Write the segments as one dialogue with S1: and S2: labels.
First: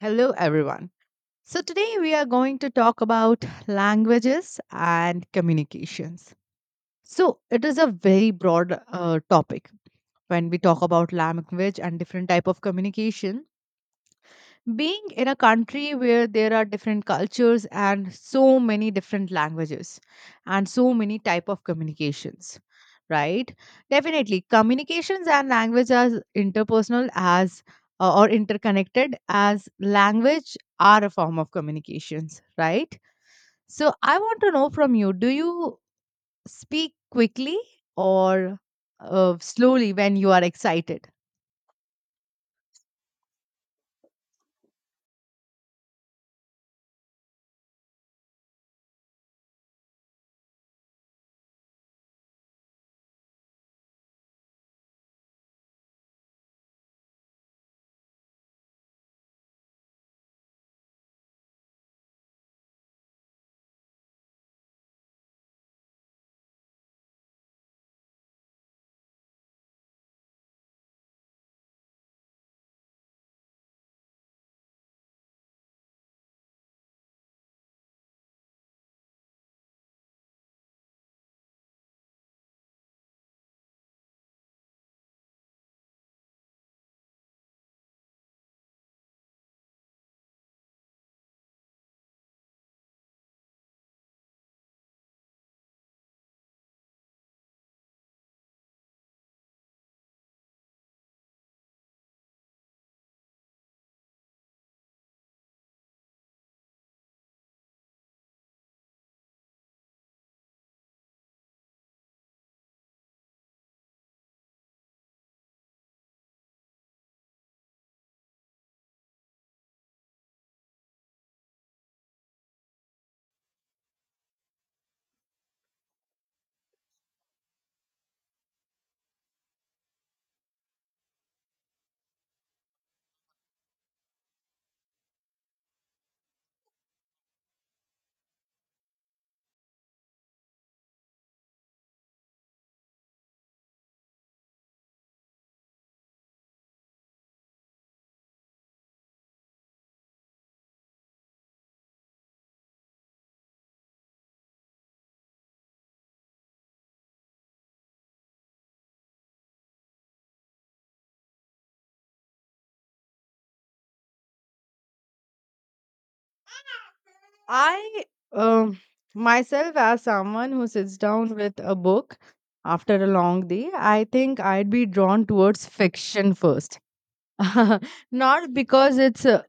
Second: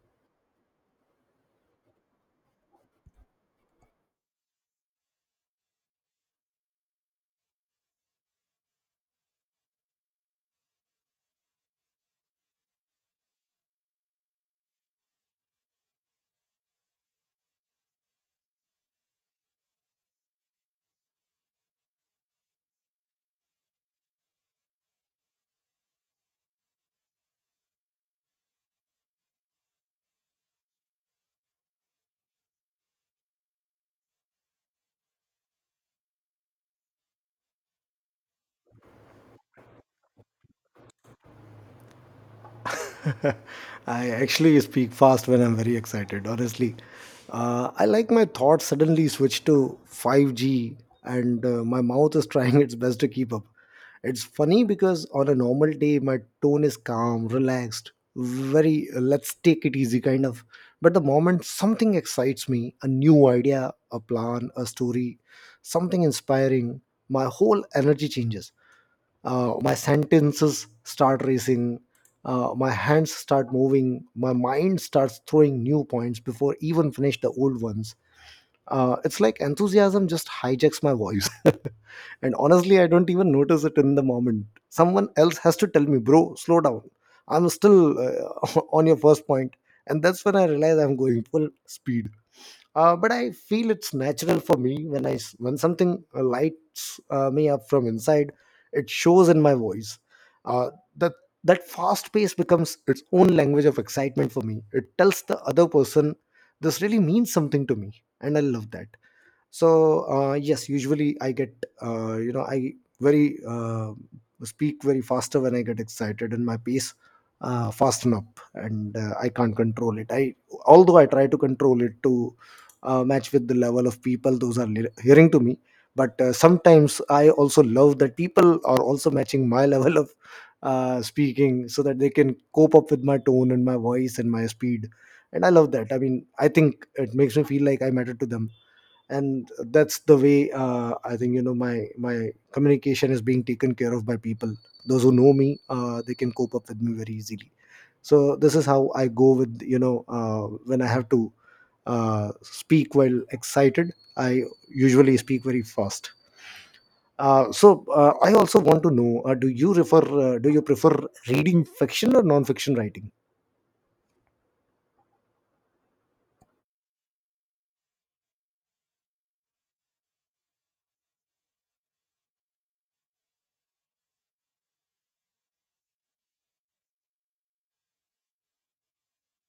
S1: Hello, everyone. So, today we are going to talk about languages and communications. So, it is a very broad topic when we talk about language and different type of communication, being in a country where there are different cultures and so many different languages and so many type of communications, right? Definitely, communications and language are interpersonal as or interconnected, as language are a form of communications, right? So I want to know from you: do you speak quickly or slowly when you are excited?
S2: I actually speak fast when I'm very excited, honestly. I like my thoughts suddenly switch to 5G, and my mouth is trying its best to keep up. It's funny because on a normal day, my tone is calm, relaxed, very let's take it easy kind of. But the moment something excites me, a new idea, a plan, a story, something inspiring, my whole energy changes, my sentences start racing, my hands start moving, my mind starts throwing new points before even finish the old ones. It's like enthusiasm just hijacks my voice. And honestly, I don't even notice it in the moment. Someone else has to tell me, bro, slow down, I'm still on your first point, and that's when I realize I'm going full speed. But I feel it's natural for me when when something lights me up from inside. It shows in my voice. Uh, that that fast pace becomes its own language of excitement for me. It tells the other person this really means something to me, and I love that. So yes, usually I get, you know I very speak very faster when I get excited, and my pace fasten up, and I can't control it. I although I try to control it to match with the level of people those are hearing to me. But sometimes I also love that people are also matching my level of speaking, so that they can cope up with my tone and my voice and my speed, and I love that. I mean, I think it makes me feel like I matter to them, and that's the way I think, you know, my communication is being taken care of by people those who know me. They can cope up with me very easily. So this is how I go with, you know, when I have to speak while excited, I usually speak very fast. So I also want to know, do you prefer reading fiction or non-fiction writing?
S1: I um myself, as someone who sits down with a book after a long day, I think I'd be drawn towards fiction first. Not because it's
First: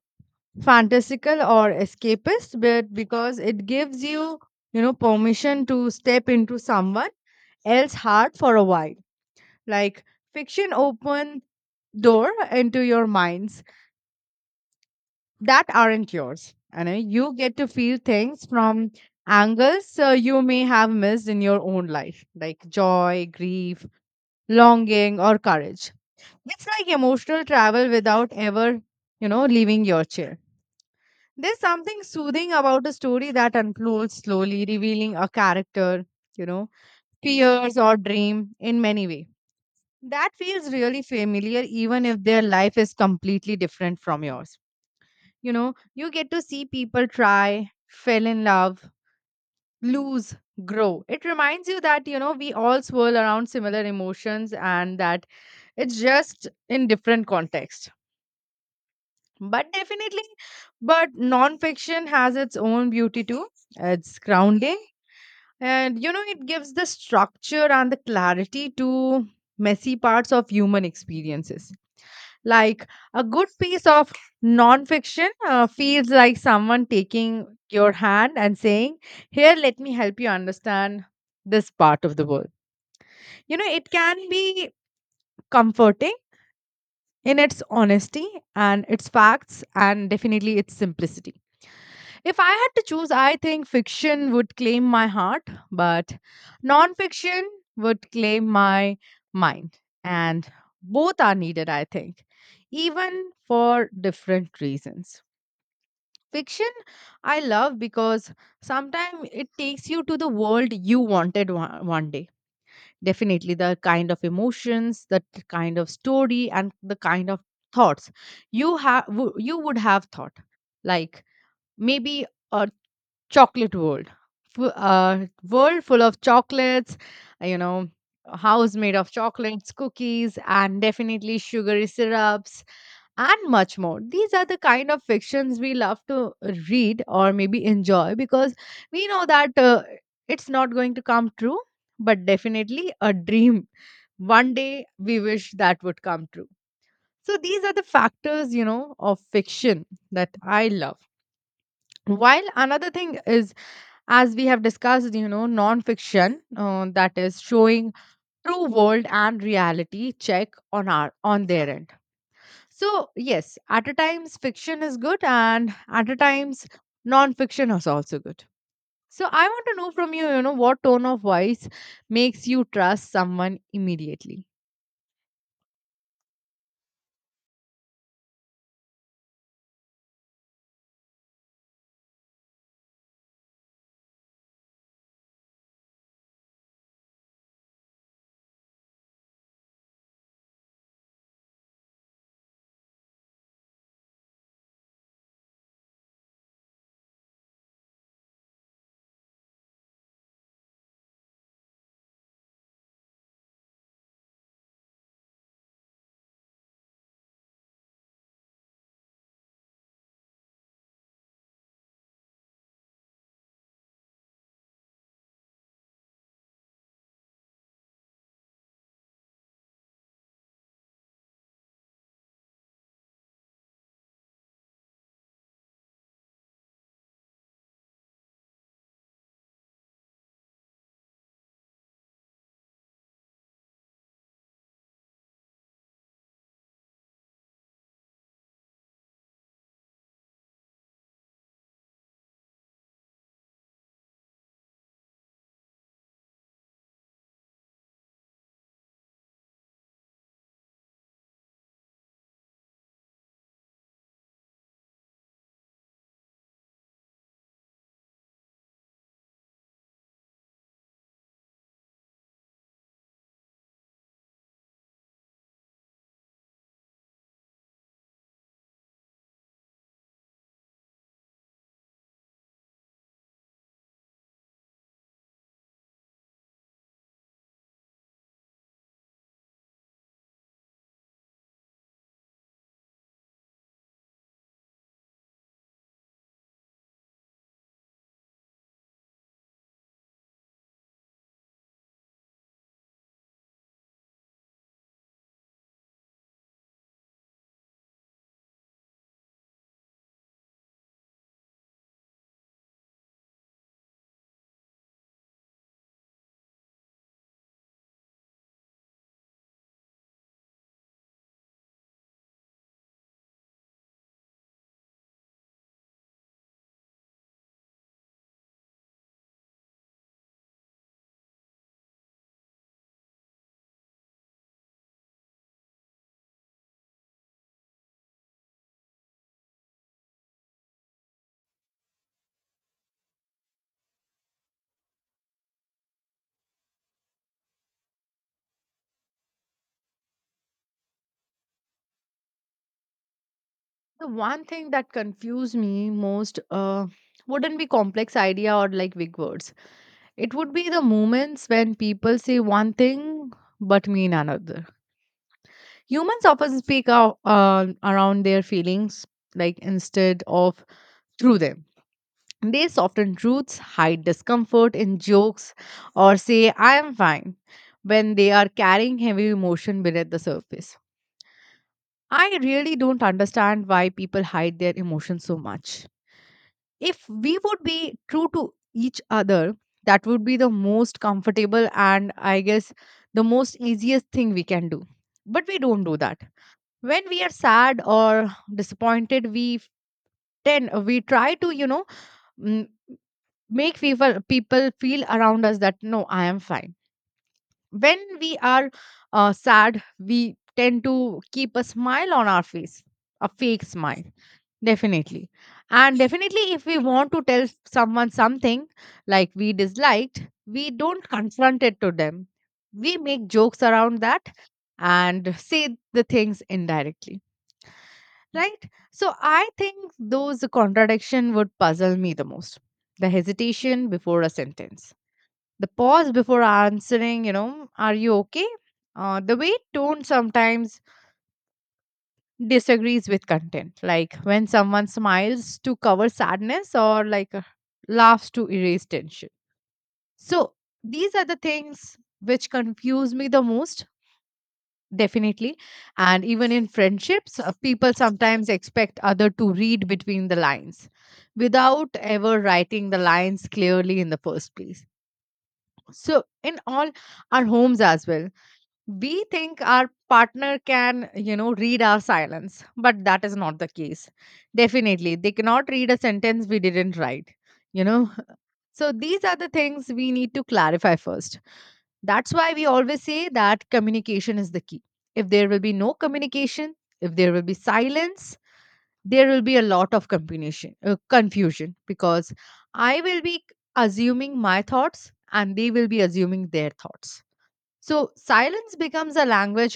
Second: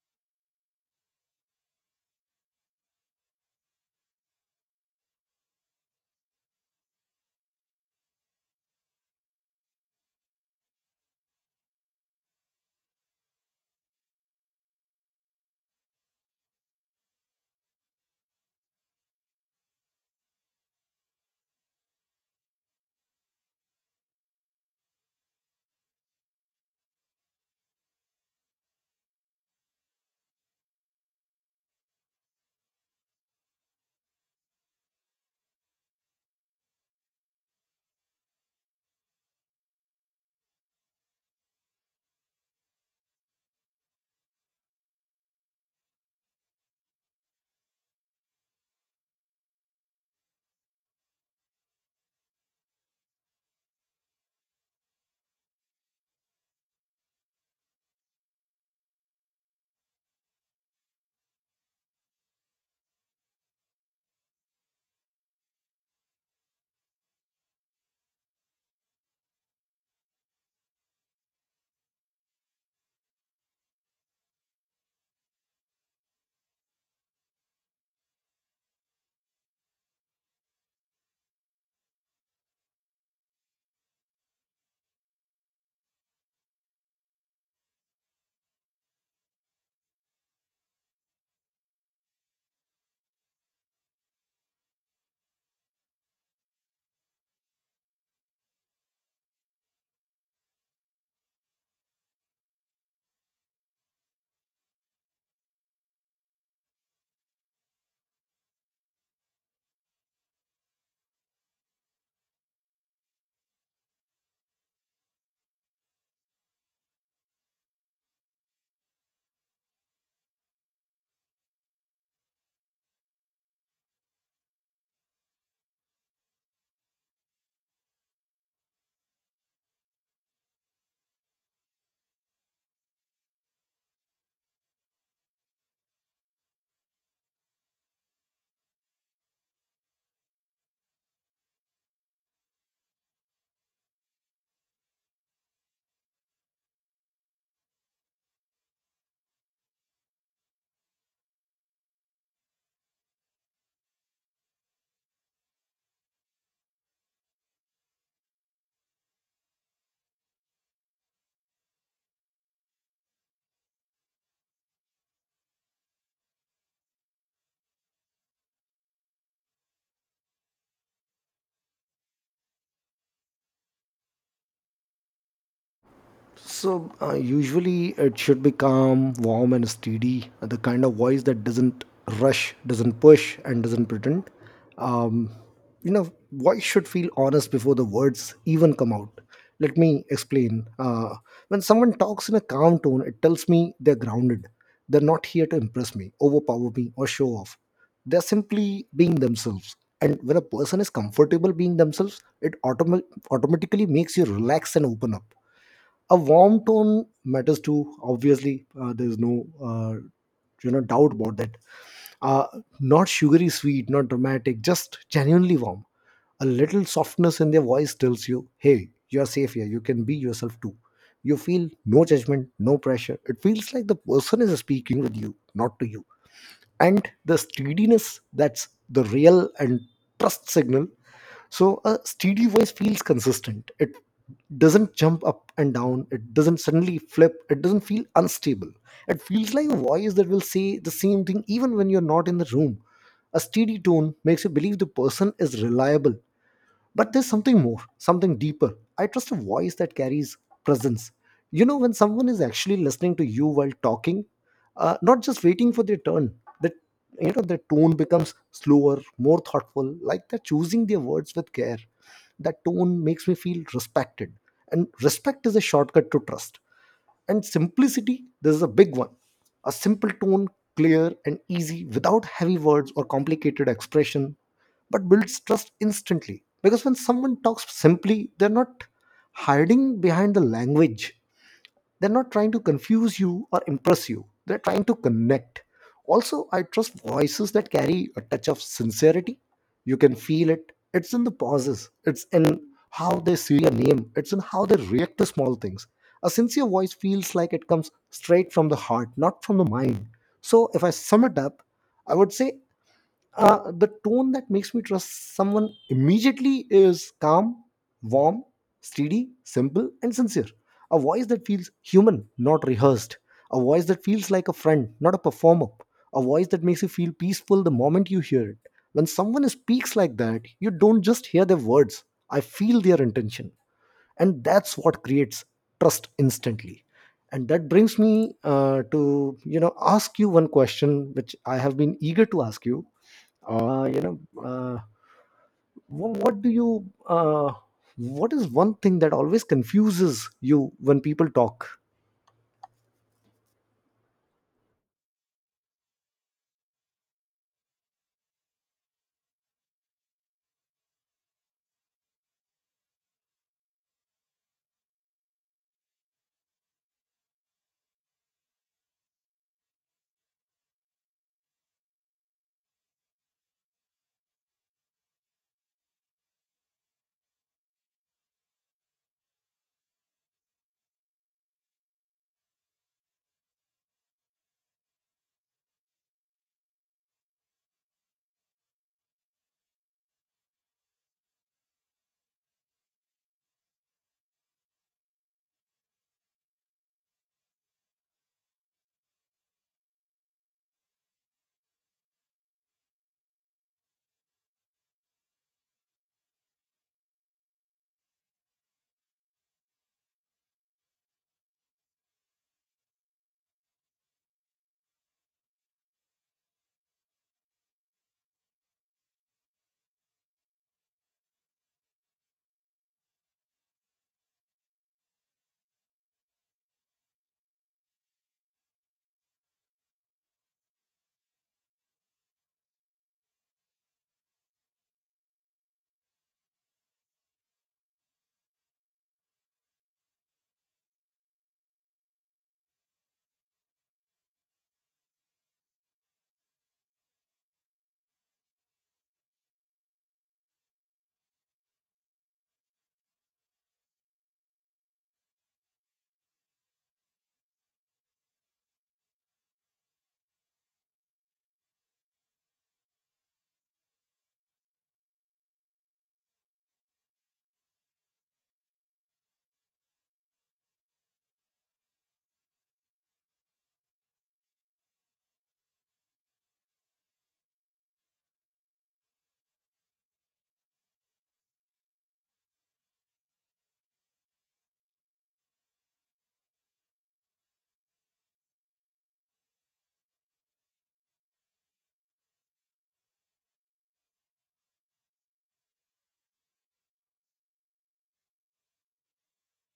S1: fantastical or escapist, but because it gives you, you know, permission to step into someone else's heart for a while. Like, fiction open door into your mind that aren't yours. You know, you get to feel things from angles you may have missed in your own life, like joy, grief, longing, or courage. It's like emotional travel without ever, you know, leaving your chair. There's something soothing about a story that unfolds slowly, revealing a character, you know, fears or dream in many ways. That feels really familiar, even if their life is completely different from yours. You know, you get to see people try, fell in love, lose, grow. It reminds you that, you know, we all swirl around similar emotions, and that it's just in different context. But definitely, but nonfiction has its own beauty too. It's grounding, and, you know, it gives the structure and the clarity to messy parts of human experiences. Like, a good piece of nonfiction feels like someone taking your hand and saying, "Here, let me help you understand this part of the world." You know, it can be comforting in its honesty and its facts, and definitely its simplicity. If I had to choose, I think fiction would claim my heart, but nonfiction would claim my mind. And both are needed, I think, even for different reasons. Fiction, I love because sometimes it takes you to the world you wanted one day. Definitely the kind of emotions, the kind of story, and the kind of thoughts you have, you would have thought, like, maybe a chocolate world. A world full of chocolates, you know, a house made of chocolates, cookies, and definitely sugary syrups, and much more. These are the kind of fictions we love to read or maybe enjoy because we know that it's not going to come true, but definitely a dream one day we wish that would come true. So these are the factors, you know, of fiction that I love. While another thing is, as we have discussed, you know, non-fiction that is showing true world and reality check on our, on their end. So yes, at a times fiction is good, and at a times non-fiction is also good. So I want to know from you, you know, what tone of voice makes you trust someone immediately?
S2: So usually it should be calm, warm, and steady. The kind of voice that doesn't rush, doesn't push, and doesn't pretend. Um, you know, voice should feel honest before the words even come out. Let me explain. When someone talks in a calm tone, it tells me they're grounded. They're not here to impress me, overpower me, or show off. They're simply being themselves. And when a person is comfortable being themselves, it automatically makes you relax and open up. A warm tone matters too, obviously. There's no you know, doubt about that. uh, Not sugary sweet, not dramatic, just genuinely warm. A little softness in their voice tells you, hey, you are safe here, you can be yourself too. You feel no judgment, no pressure. It feels like the person is speaking with you, not to you. And the steadiness, that's the real and trust signal. So a steady voice feels consistent. It doesn't jump up and down, it doesn't suddenly flip, it doesn't feel unstable. It feels like a voice that will say the same thing even when you're not in the room. A steady tone makes you believe the person is reliable. But there's something more, something deeper. I trust a voice that carries presence. You know, when someone is actually listening to you while talking, not just waiting for their turn, that, you know, their tone becomes slower, more thoughtful, like they're choosing their words with care. That tone makes me feel respected. And respect is a shortcut to trust. And simplicity, this is a big one. A simple tone, clear and easy, without heavy words or complicated expression, but builds trust instantly. Because when someone talks simply, they're not hiding behind the language. They're not trying to confuse you or impress you, they're trying to connect. Also, I trust voices that carry a touch of sincerity. You can feel it. It's in the pauses, it's in how they see a name, it's in how they react to small things. A sincere voice feels like it comes straight from the heart, not from the mind. So if I sum it up, I would say the tone that makes me trust someone immediately is calm, warm, steady, simple, and sincere. A voice that feels human, not rehearsed. A voice that feels like a friend, not a performer. A voice that makes you feel peaceful the moment you hear it. When someone speaks like that, you don't just hear their words, I feel their intention. And that's what creates trust instantly. And that brings me to, you know, ask you one question, which I have been eager to ask you. uh, you know, uh, what do you? What is one thing that always confuses you when people talk?
S1: The one thing that confused me most wouldn't be complex idea or like big words. It would be the moments when people say one thing but mean another. Humans often speak out around their feelings, like, instead of through them. They soften truths, hide discomfort in jokes, or say, "I am fine," when they are carrying heavy emotion beneath the surface. I really don't understand why people hide their emotions so much. If we would be true to each other, that would be the most comfortable, and I guess the most easiest thing we can do. But we don't do that. When we are sad or disappointed, we tend we try to, you know, mm, make people feel around us that, no, I am fine. When we are sad, we tend to keep a smile on our face, a fake smile. Definitely. And definitely, if we want to tell someone something like we disliked, we don't confront it to them. We make jokes around that and say the things indirectly, right? So I think those contradiction would puzzle me the most. The hesitation before a sentence, the pause before answering, you know, are you okay? The way tone sometimes disagrees with content, like when someone smiles to cover sadness, or like laughs to erase tension. So these are the things which confuse me the most, definitely. And even in friendships, people sometimes expect other to read between the lines without ever writing the lines clearly in the first place. So in all our homes as well, we think our partner can, you know, read our silence, but that is not the case. Definitely, they cannot read a sentence we didn't write, you know. So these are the things we need to clarify first. That's why we always say that communication is the key. If there will be no communication, if there will be silence, there will be a lot of combination confusion, because I will be assuming my thoughts, and they will be assuming their thoughts. So silence becomes a language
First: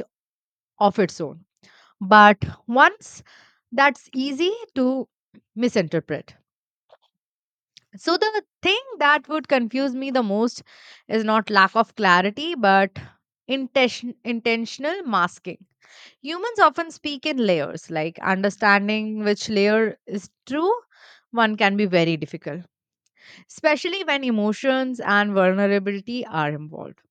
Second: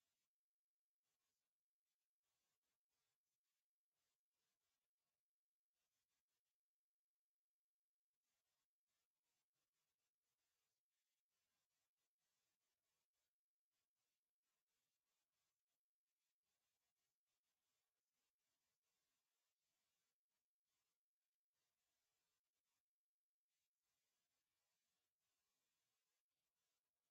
S1: of its own. But once, that's easy to misinterpret. So the thing that would confuse me the most is not lack of clarity, but intentional masking. Humans often speak in layers, like, understanding which layer is true one can be very difficult, especially when emotions and vulnerability are involved.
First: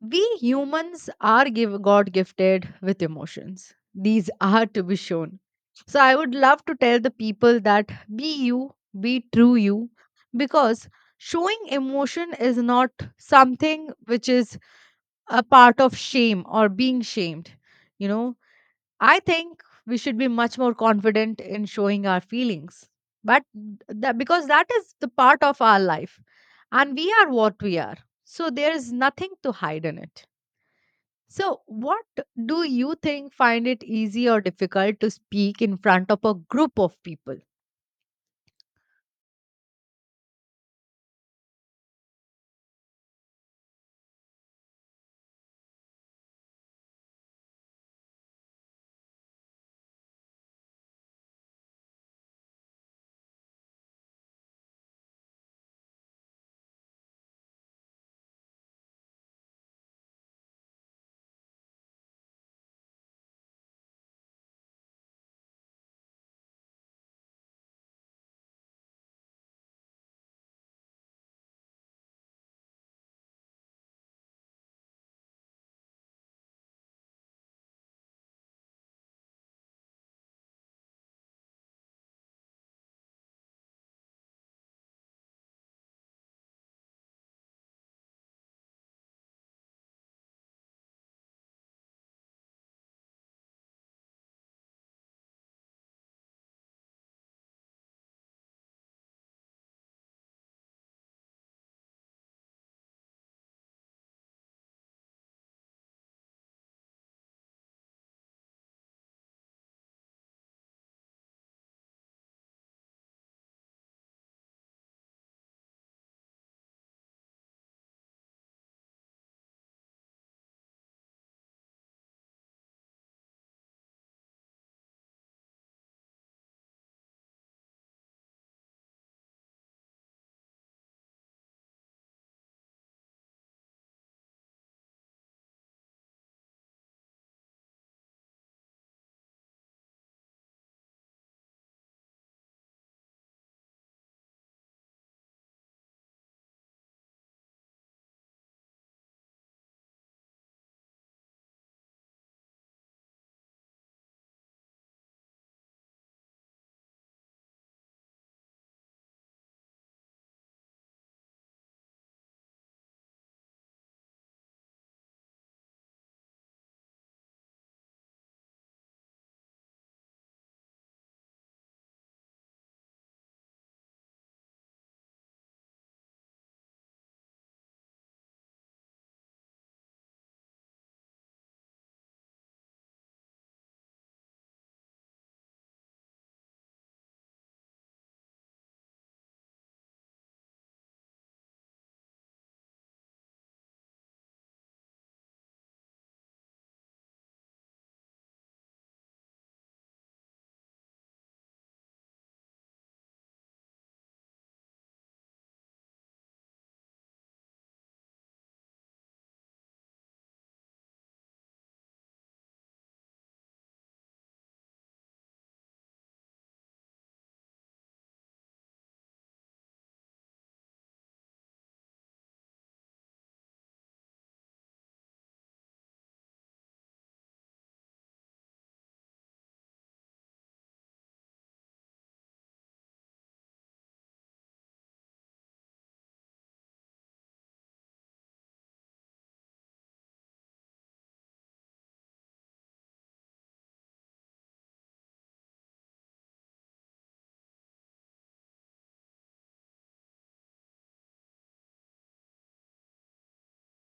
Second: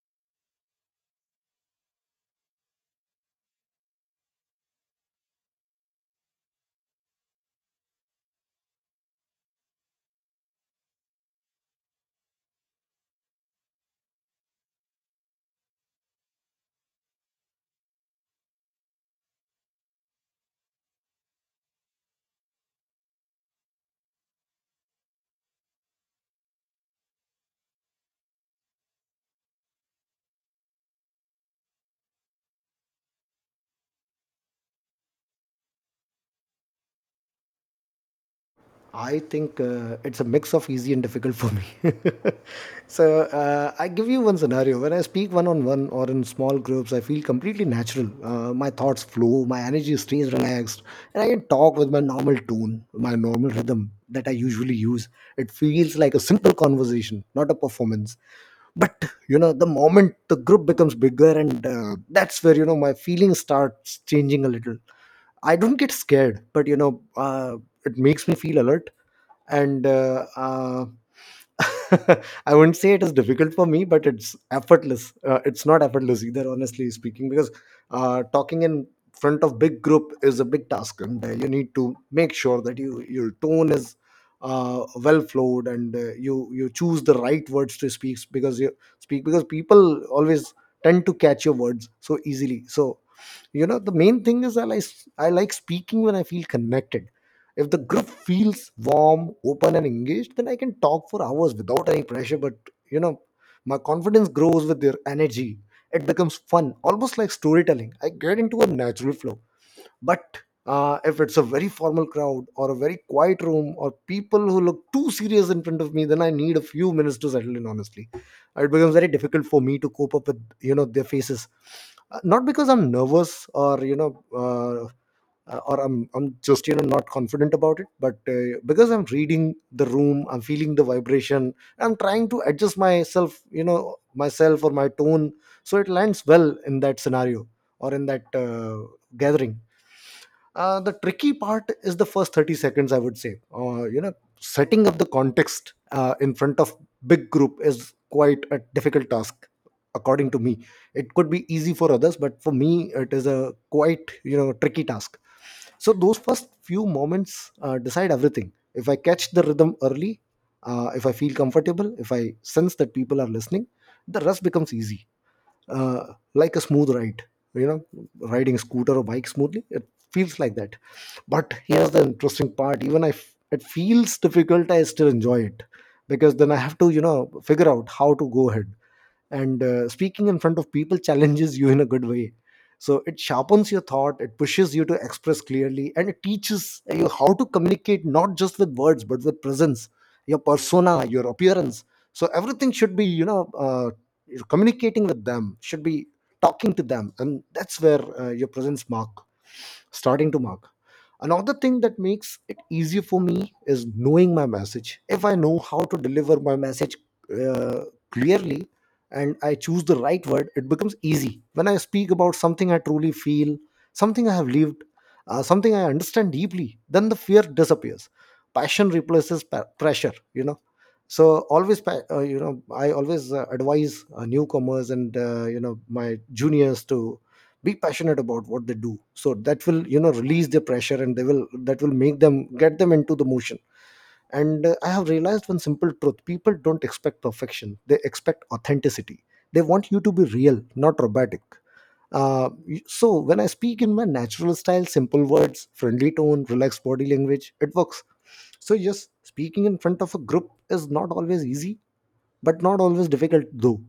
S1: We humans are God gifted with emotions. These are to be shown. So I would love to tell the people that be you, be true you, because showing emotion is not something which is a part of shame or being shamed. You know, I think we should be much more confident in showing our feelings. But that, because that is the part of our life, and we are what we are. So there is nothing to hide in it. So, what do you think, find it easy or difficult to speak in front of a group of people?
S2: I think it's a mix of easy and difficult for me. So I give you one scenario. When I speak one on one or in small groups, I feel completely natural. My thoughts flow, my energy stays relaxed, and I can talk with my normal tone, my normal rhythm that I usually use. It feels like a simple conversation, not a performance. But you know, the moment the group becomes bigger, and that's where, you know, my feelings starts changing a little. I don't get scared, but you know, it makes me feel alert. And I wouldn't say it is difficult for me, but it's effortless. It's not effortless either, honestly speaking, because talking in front of big group is a big task, and you need to make sure that your tone is well flowed, and you choose the right words to speak, because people always tend to catch your words so easily. So you know, the main thing is, I like speaking when I feel connected. If the group feels warm, open, and engaged, then I can talk for hours without any pressure. But you know, my confidence grows with their energy. It becomes fun, almost like storytelling. I get into a natural flow. But if it's a very formal crowd or a very quiet room or people who look too serious in front of me, then I need a few minutes to settle in. Honestly, it becomes very difficult for me to cope up with, you know, their faces. Not because I'm nervous or you know, or I'm just, you know, not confident about it, but because I'm reading the room, I'm feeling the vibration. I'm trying to adjust myself, you know, myself or my tone so it lands well in that scenario or in that gathering. The tricky part is the first 30 seconds, I would say. You know, setting up the context in front of big group is quite a difficult task, according to me. It could be easy for others, but for me it is a quite, you know, tricky task. So those first few moments decide everything. If I catch the rhythm early, if I feel comfortable, if I sense that people are listening, the rest becomes easy. uh, like a smooth ride, you know, riding scooter or bike smoothly, it feels like that. But here's the interesting part, even if it feels difficult, I still enjoy it, because then I have to, you know, figure out how to go ahead. And speaking in front of people challenges you in a good way. So it sharpens your thought, it pushes you to express clearly, and it teaches you how to communicate, not just with words, but with presence, your persona, your appearance. So everything should be, you know, you're communicating with them, should be talking to them, and that's where your presence mark starting to mark. Another thing that makes it easier for me is knowing my message. If I know how to deliver my message uh, clearly and I choose the right word, it becomes easy. When I speak about something I truly feel, something I have lived, something I understand deeply, then the fear disappears. Passion replaces pressure, you know. So always, I always advise newcomers and you know my juniors to be passionate about what they do, so that will, you know, release their pressure and they will that will make them get them into the motion. And I have realized one simple truth. People don't expect perfection, they expect authenticity. They want you to be real, not robotic. uh, so when I speak in my natural style, simple words, friendly tone, relaxed body language, it works. So just speaking in front of a group is not always easy, but not always difficult though.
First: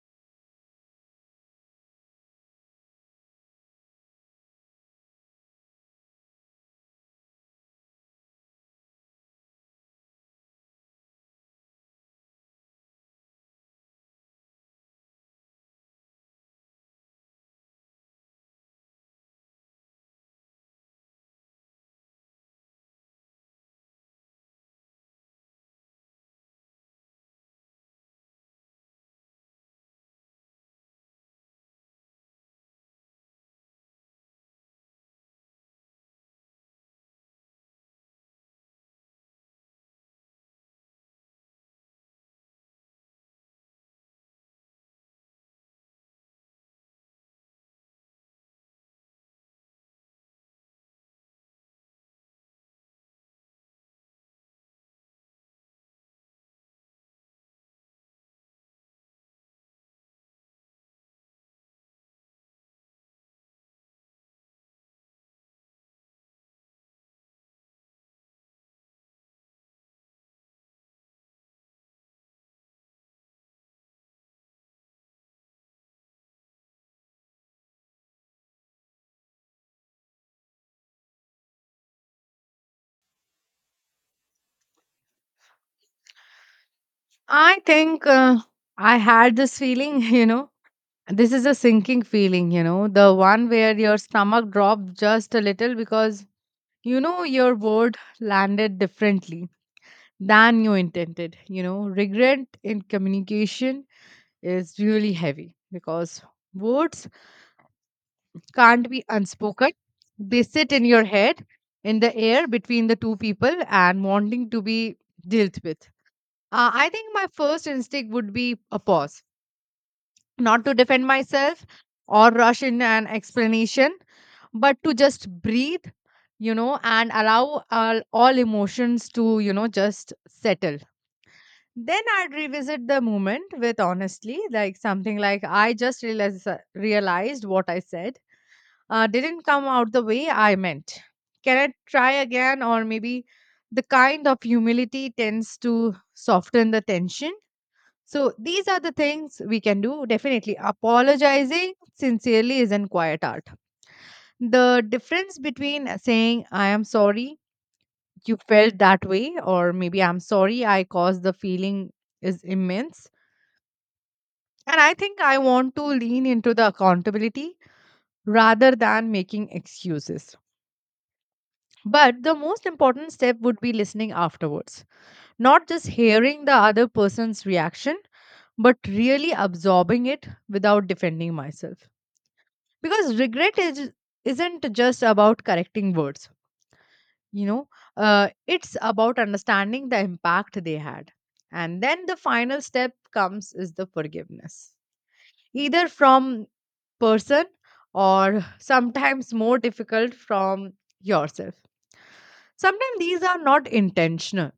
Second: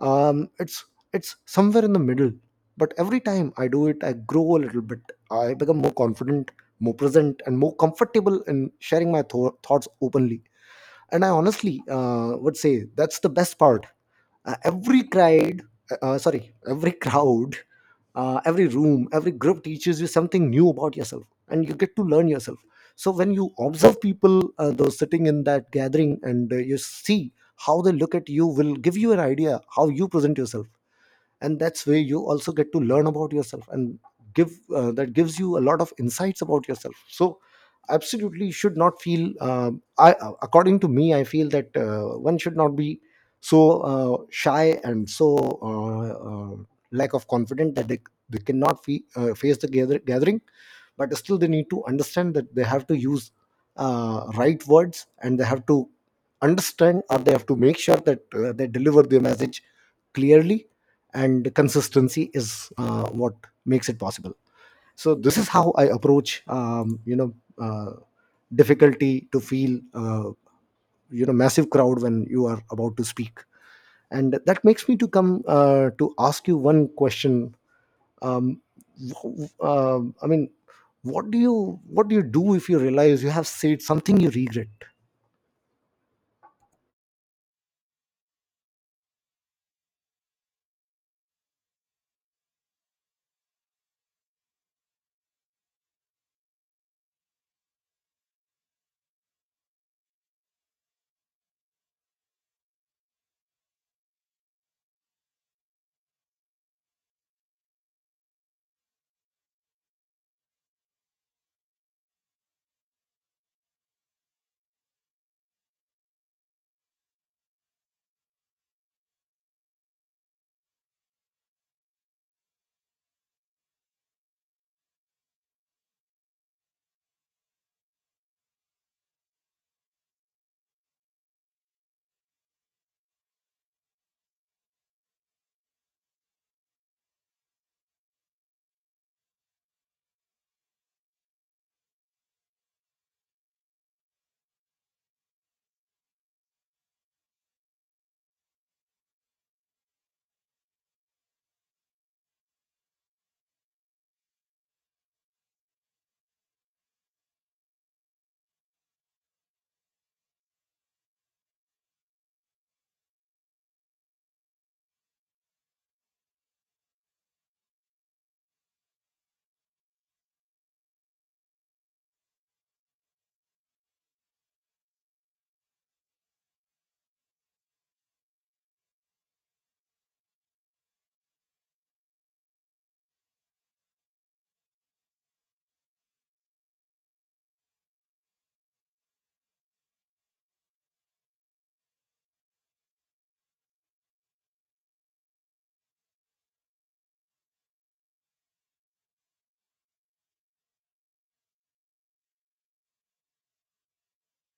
S2: um, it's it's somewhere in the middle. But every time I do it, I grow a little bit. I become more confident, more present, and more comfortable in sharing my thoughts openly. And I honestly would say that's the best part. uh, every cried, every crowd, every room, every group teaches you something new about yourself, and you get to learn yourself. So when you observe people, those sitting in that gathering, and you see how they look at you, will give you an idea how you present yourself. And that's where you also get to learn about yourself, and give that gives you a lot of insights about yourself. So absolutely, you should not feel I according to me, I feel that one should not be so shy and so uh, uh, lack of confidence that they cannot face the gathering. But still, they need to understand that they have to use right words, and they have to understand, or they have to make sure that they deliver their message clearly. And consistency is what makes it possible. So this is how I approach uh, difficulty to feel massive crowd when you are about to speak. And that makes me to come to ask you one question. um, w- um, i mean what do you, what do you do if you realize you have said something you regret?
S1: I think I had this feeling, you know, this is a sinking feeling, you know, the one where your stomach drops just a little because you know your word landed differently than you intended. You know, regret in communication is really heavy because words can't be unspoken. They sit in your head, in the air between the two people, and wanting to be dealt with. I think my first instinct would be a pause, not to defend myself or rush in an explanation, but to just breathe, you know, and allow all emotions to, you know, just settle. Then I'd revisit the moment with honestly, like something like, "I just realized what I said didn't come out the way I meant. Can I try again?" Or maybe the kind of humility tends to soften the tension. So these are the things we can do. Definitely, apologizing sincerely isn't quiet art. The difference between saying, "I am sorry you felt that way," or maybe, "I'm sorry I caused the feeling," is immense. And I think I want to lean into the accountability rather than making excuses. But the most important step would be listening afterwards, not just hearing the other person's reaction, but really absorbing it without defending myself. Because regret isn't just about correcting words, you know, it's about understanding the impact they had. And then the final step comes is the forgiveness, either from person, or sometimes more difficult, from yourself. Sometimes these are not intentional,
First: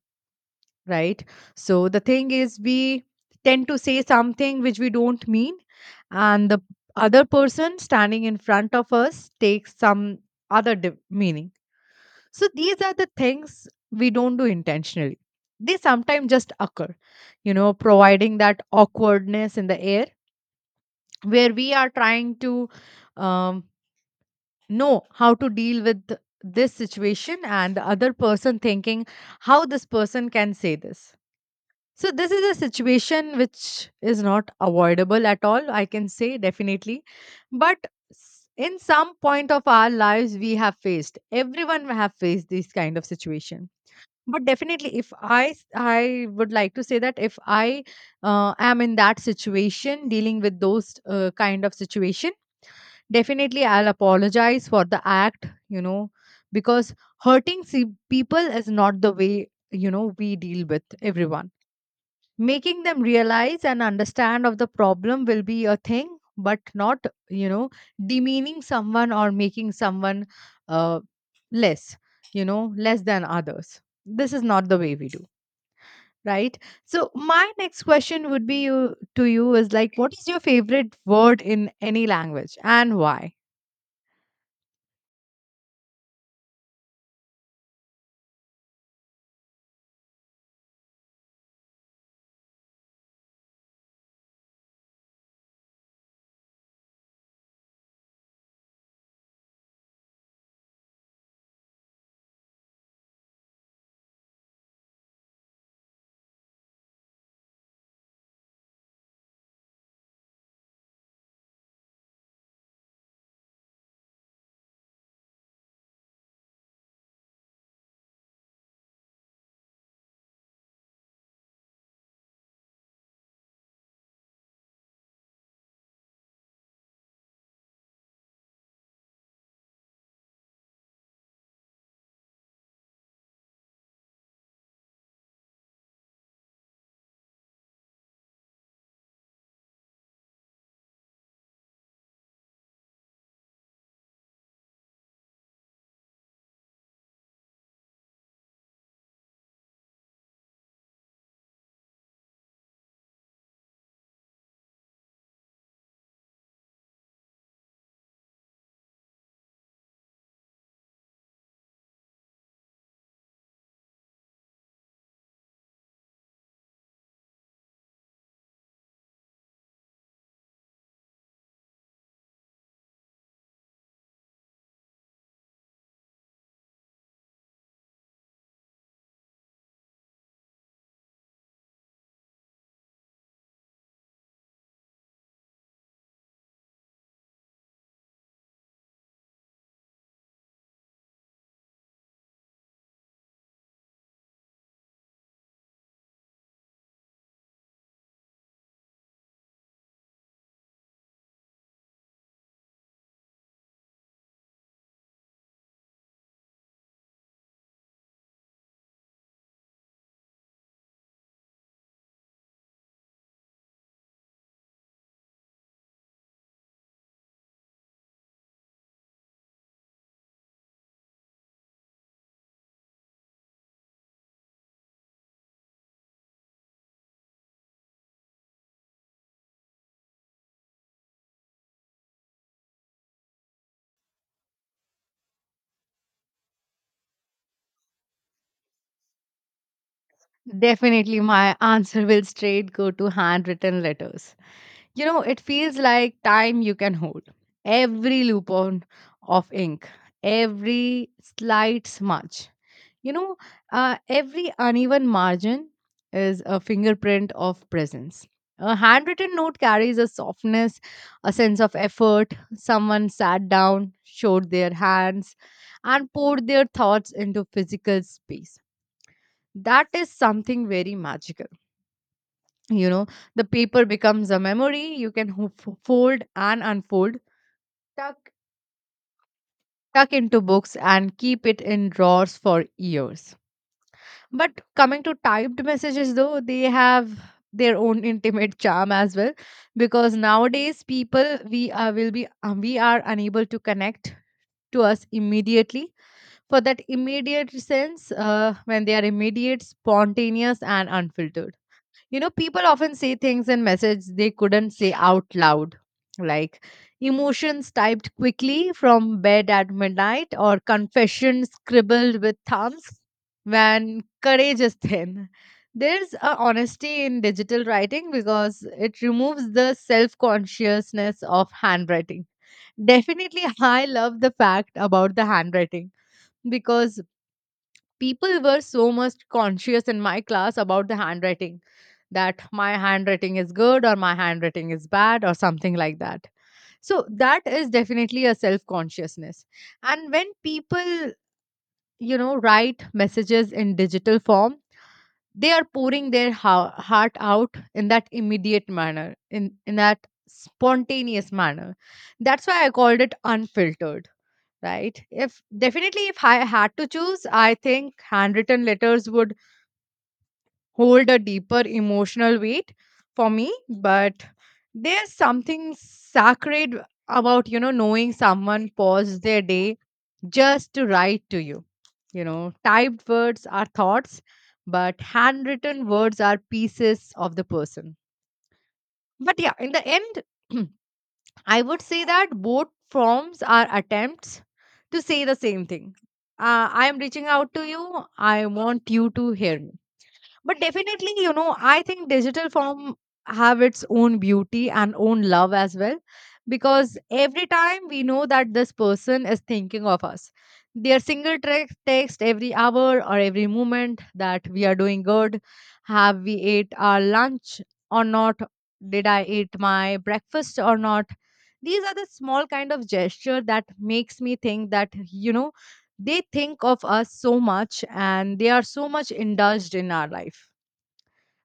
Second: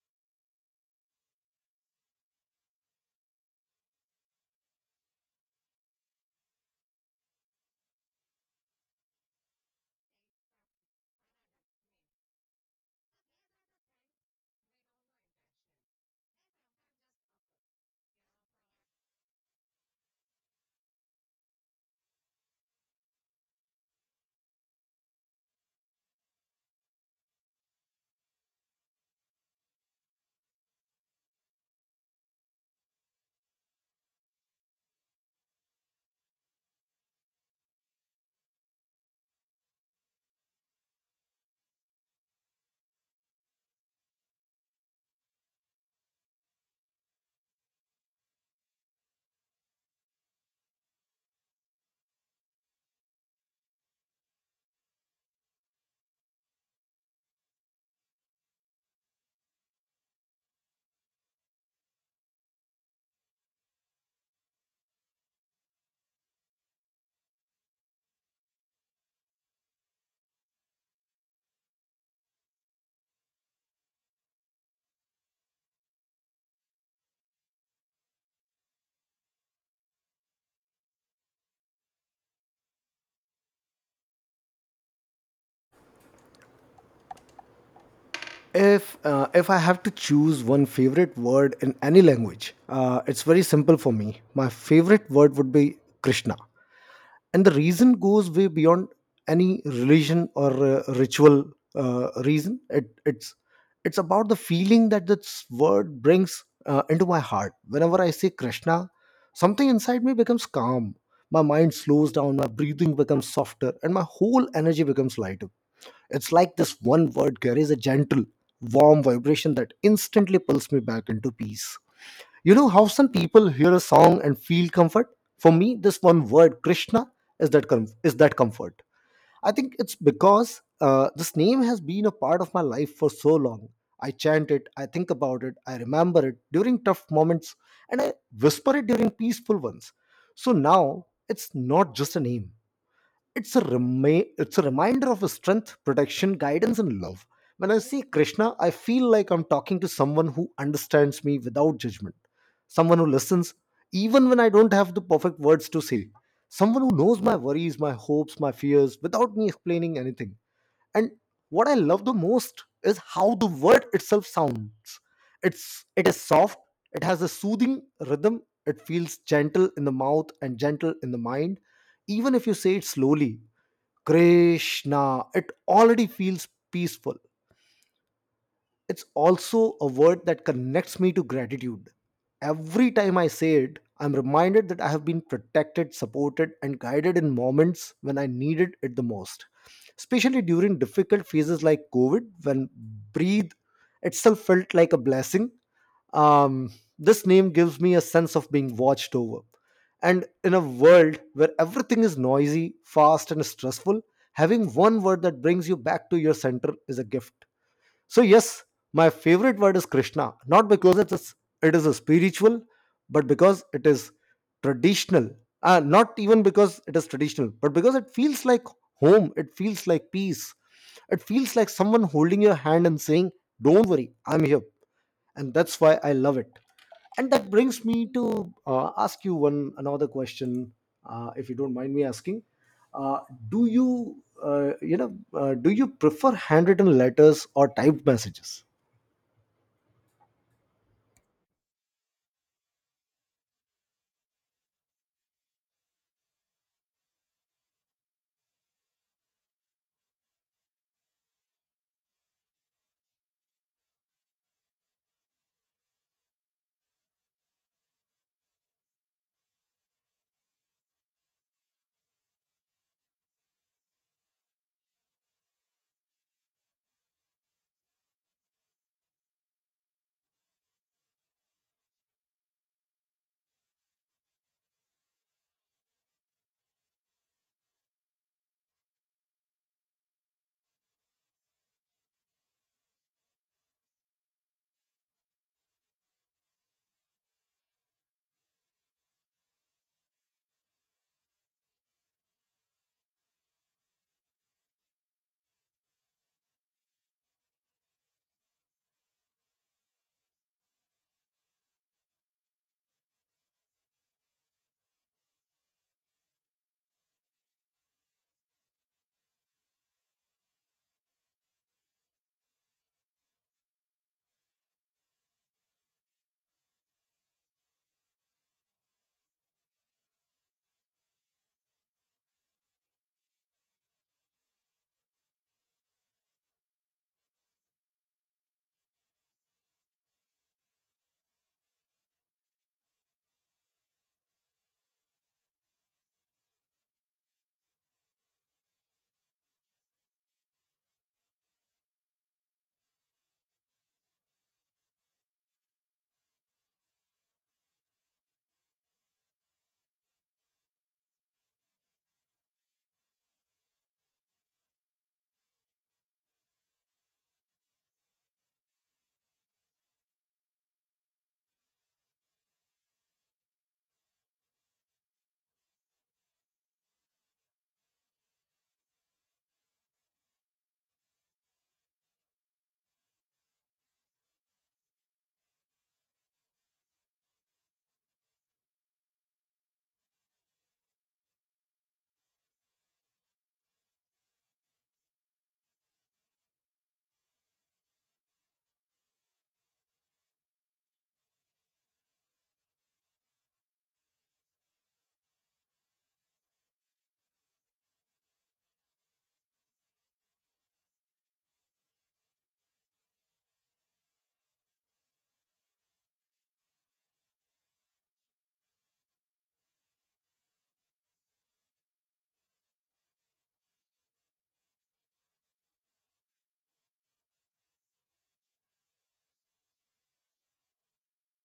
S1: right? So the thing is, we tend to say something which we don't mean, and the other person standing in front of us takes some other meaning. So these are the things we don't do intentionally. They sometimes just occur, you know, providing that awkwardness in the air where we are trying to um, know how to deal with this situation, and the other person thinking how this person can say this. So this is a situation which is not avoidable at all, I can say, definitely. But in some point of our lives we have faced, everyone have faced this kind of situation. But definitely, if I would like to say that if I am in that situation dealing with those kind of situation, definitely, I'll apologize for the act, you know, because hurting people is not the way, you know, we deal with everyone. Making them realize and understand of the problem will be a thing, but not, you know, demeaning someone or making someone uh, less, you know, less than others. This is not the way we do, right? So, my next question would be you, to you is like, what is your favorite word in any language and why?
S2: If I have to choose one favorite word in any language, it's very simple for me. My favorite word would be Krishna. And the reason goes way beyond any religion or ritual reason. It's about the feeling that this word brings into my heart. Whenever I say Krishna, something inside me becomes calm. My mind slows down, my breathing becomes softer, and my whole energy becomes lighter. It's like this one word carries a gentle, warm vibration that instantly pulls me back into peace. You know how some people hear a song and feel comfort? For me, this one word, Krishna, is that, is that comfort. I think it's because this name has been a part of my life for so long. I chant it, I think about it, I remember it during tough moments, and I whisper it during peaceful ones. So now it's not just a name, it's a it's a reminder of his strength, protection, guidance, and love. When I see Krishna, I feel like I'm talking to someone who understands me without judgment, someone who listens even when I don't have the perfect words to say, someone who knows my worries, my hopes, my fears, without me explaining anything. And what I love the most is how the word itself sounds. It is soft, it has a soothing rhythm. It feels gentle in the mouth and gentle in the mind. Even if you say it slowly, Krishna. It already feels peaceful. It's also a word that connects me to gratitude. Every time I say it, I'm reminded that I have been protected, supported, and guided in moments when I needed it the most, especially during difficult phases like COVID, when breathe itself felt like a blessing. um, this name gives me a sense of being watched over. And in a world where everything is noisy, fast, and stressful, having one word that brings you back to your center is a gift. So yes, my favorite word is Krishna. Not because it is a spiritual, but because it is traditional. Not even because it is traditional, but because it feels like home. It feels like peace. It feels like someone holding your hand and saying, don't worry, I'm here. And that's why I love it. And that brings me to ask you one another question. If you don't mind me asking, uh, do you, you know do you prefer handwritten letters or typed messages?
S1: Definitely, my answer will straight go to handwritten letters. You know, it feels like time you can hold. Every loophole of ink, every slight smudge, you know, every uneven margin is a fingerprint of presence. A handwritten note carries a softness, a sense of effort. Someone sat down, showed their hands, and poured their thoughts into physical space. That is something very magical. You know, the paper becomes a memory you can fold and unfold, tuck tuck into books and keep it in drawers for years. But coming to typed messages, though they have their own intimate charm as well, because nowadays people, we are unable to connect to us immediately, for that immediate sense, when they are immediate, spontaneous and unfiltered. You know, people often say things in message they couldn't say out loud, like emotions typed quickly from bed at midnight or confession scribbled with thumbs when courage is thin. There's a honesty in digital writing because it removes the self consciousness of handwriting. Definitely, I love the fact about the handwriting, because people were so much conscious in my class about the handwriting, that my handwriting is good or my handwriting is bad or something like that. So that is definitely a self consciousness. And when people, you know, write messages in digital form, they are pouring their heart out in that immediate manner, in that spontaneous manner. That's why I called it unfiltered, right? If, definitely, if I had to choose, I think handwritten letters would hold a deeper emotional weight for me. But there's something sacred about, you know, knowing someone paused their day just to write to you. You know, typed words are thoughts, but handwritten words are pieces of the person. But yeah, in the end, I would say that both forms are attempts to say the same thing. I am reaching out to you, I want you to hear me. But definitely, you know, I think digital form have its own beauty and own love as well, because every time we know that this person is thinking of us. Their single text every hour or every moment, that we are doing good, have we ate our lunch or not, did I eat my breakfast or not. These are the small kind of gesture that makes me think that, you know, they think of us so much and they are so much indulged in our life,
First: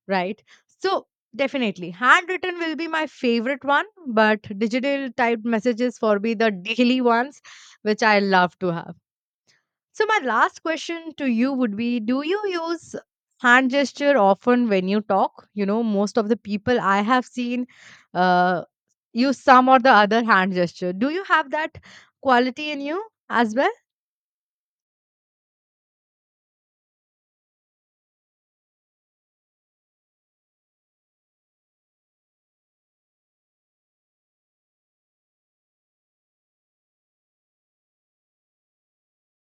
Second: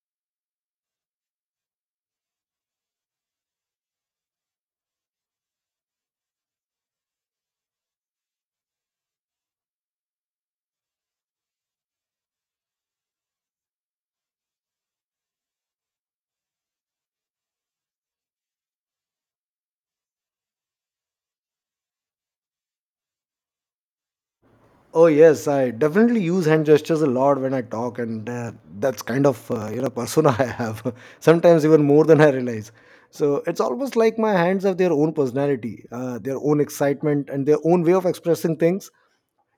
S1: right? So definitely, handwritten will be my favorite one, but digital typed messages for me the daily ones, which I love to have. So my last question to you would be: Do you use hand gesture often when you talk? You know, most of the people I have seen uh, use some or the other hand gesture. Do you have that quality in you as well?
S2: Oh yes, I definitely use hand gestures a lot when I talk. And that's kind of persona I have. Sometimes even more than I realize. So it's almost like my hands have their own personality, their own excitement, and their own way of expressing things.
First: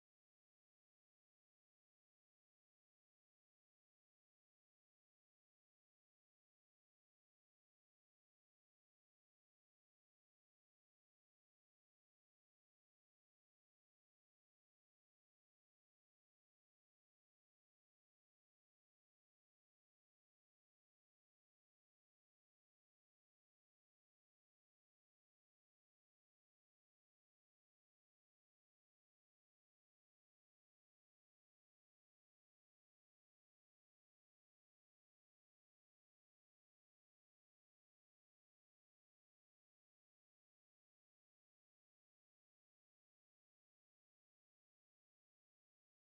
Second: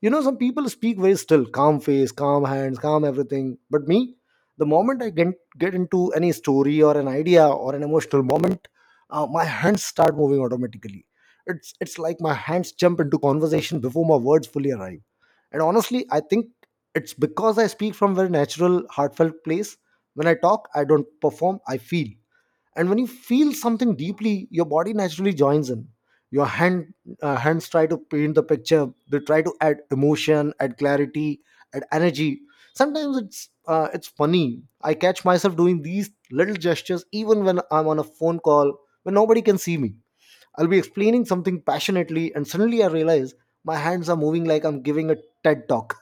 S2: You know, some people speak very still, calm face, calm hands, calm everything. But me, the moment I get into any story or an idea or an emotional moment, my hands start moving automatically. It's like my hands jump into conversation before my words fully arrive. And honestly, I think it's because I speak from very natural, heartfelt place. When I talk, I don't perform, I feel. And when you feel something deeply, your body naturally joins in. Your hands try to paint the picture. They try to add emotion, add clarity, add energy. Sometimes it's funny, I catch myself doing these little gestures even when I'm on a phone call, when nobody can see me. I'll be explaining something passionately, and suddenly I realize my hands are moving like I'm giving a TED talk.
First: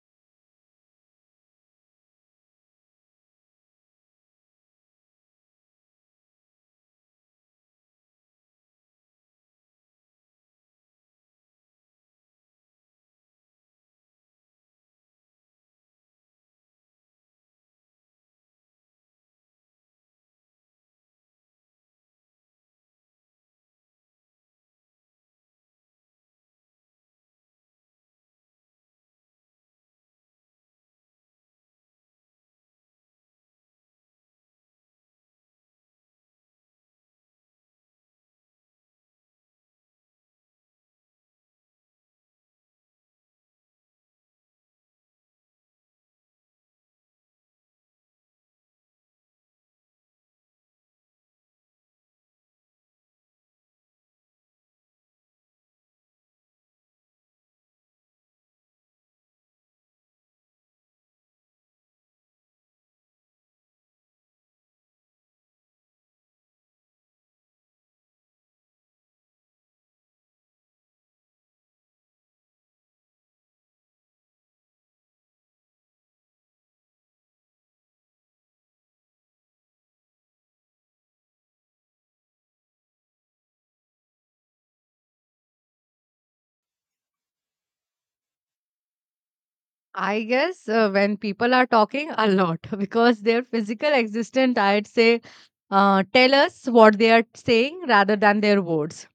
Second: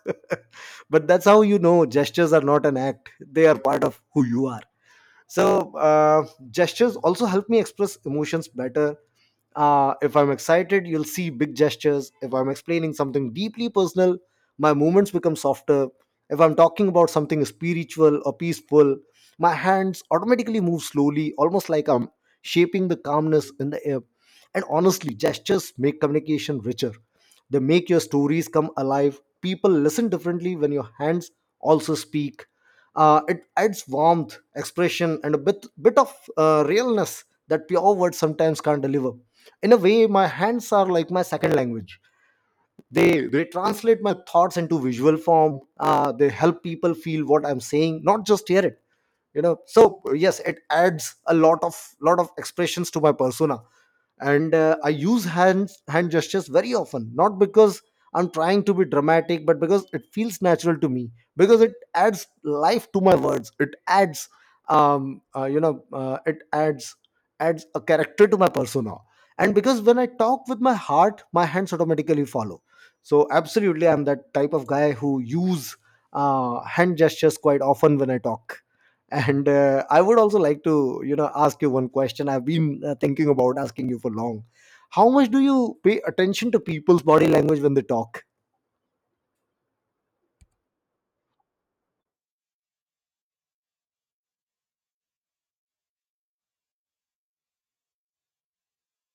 S2: But that's how, you know, gestures are not an act, they are part of who you are. So gestures also help me express emotions better. If I'm excited, you'll see big gestures. If I'm explaining something deeply personal, my movements become softer. If I'm talking about something spiritual or peaceful, my hands automatically move slowly, almost like I'm shaping the calmness in the air. And honestly, gestures make communication richer. They make your stories come alive. People listen differently when your hands also speak. It adds warmth, expression, and a bit of realness that pure words sometimes can't deliver. In a way, my hands are like my second language. They translate my thoughts into visual form. They help people feel what I'm saying, not just hear it. You know, so yes, it adds a lot of expressions to my persona. And I use hands hand gestures very often, not because I'm trying to be dramatic, but because it feels natural to me. Because it adds life to my words. It adds um uh, you know uh, it adds adds a character to my persona. And because when I talk with my heart, my hands automatically follow. So absolutely, I'm that type of guy who use hand gestures quite often when I talk. And I would also like to, you know, ask you one question. I've been thinking about asking you for long. How much do you pay attention to people's body language when they talk?
S1: I guess when people are talking a lot because their physical existence, I'd say, tell us what they are saying rather than their words,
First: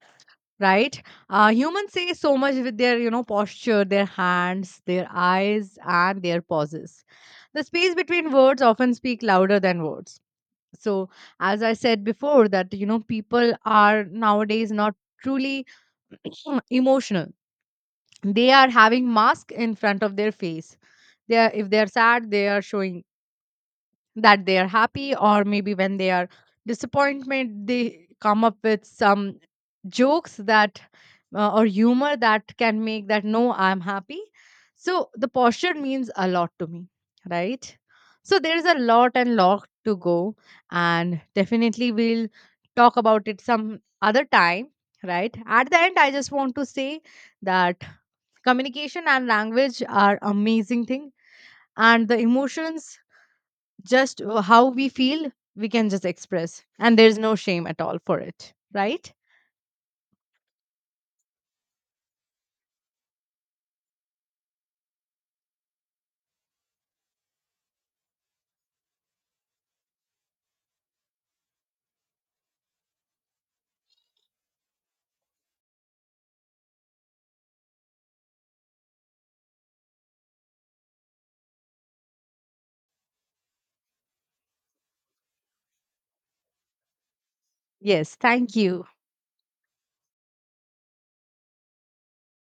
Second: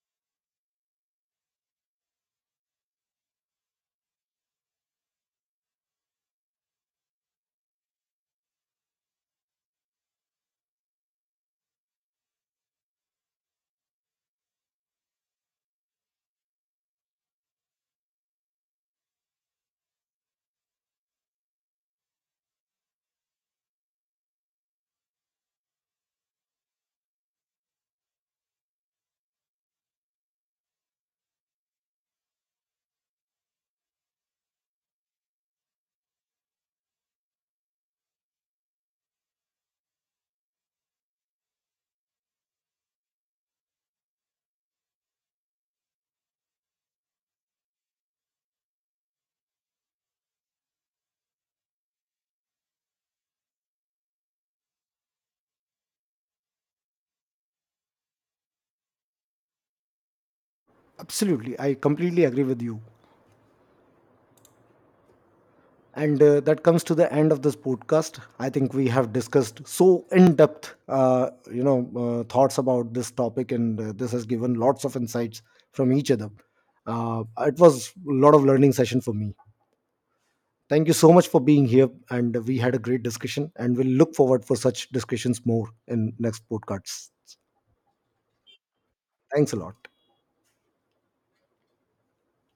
S1: right? Humans say so much with their, you know, posture, their hands, their eyes, and their pauses. The space between words often speak louder than words. So, as I said before, that, you know, people are nowadays not truly emotional. They are having mask in front of their face. They are, if they are sad, they are showing that they are happy, or maybe when they are disappointment, they come up with some jokes that, or humor, that can make that, no, I'm happy. So the posture means a lot to me, right? So there is a lot and lot to go, and definitely we'll talk about it some other time. Right, at the end I just want to say that communication and language are amazing thing, and the emotions, just, how we feel, we can just express, and there's no shame at all for it, right?
S2: Absolutely, I completely agree with you. And that comes to the end of this podcast. I think we have discussed so in depth, thoughts about this topic, and this has given lots of insights from each other. It was a lot of learning session for me. Thank you so much for being here, and we had a great discussion, and we'll look forward for such discussions more in next podcasts.
S1: Yes, thank you.
S2: Thanks a lot.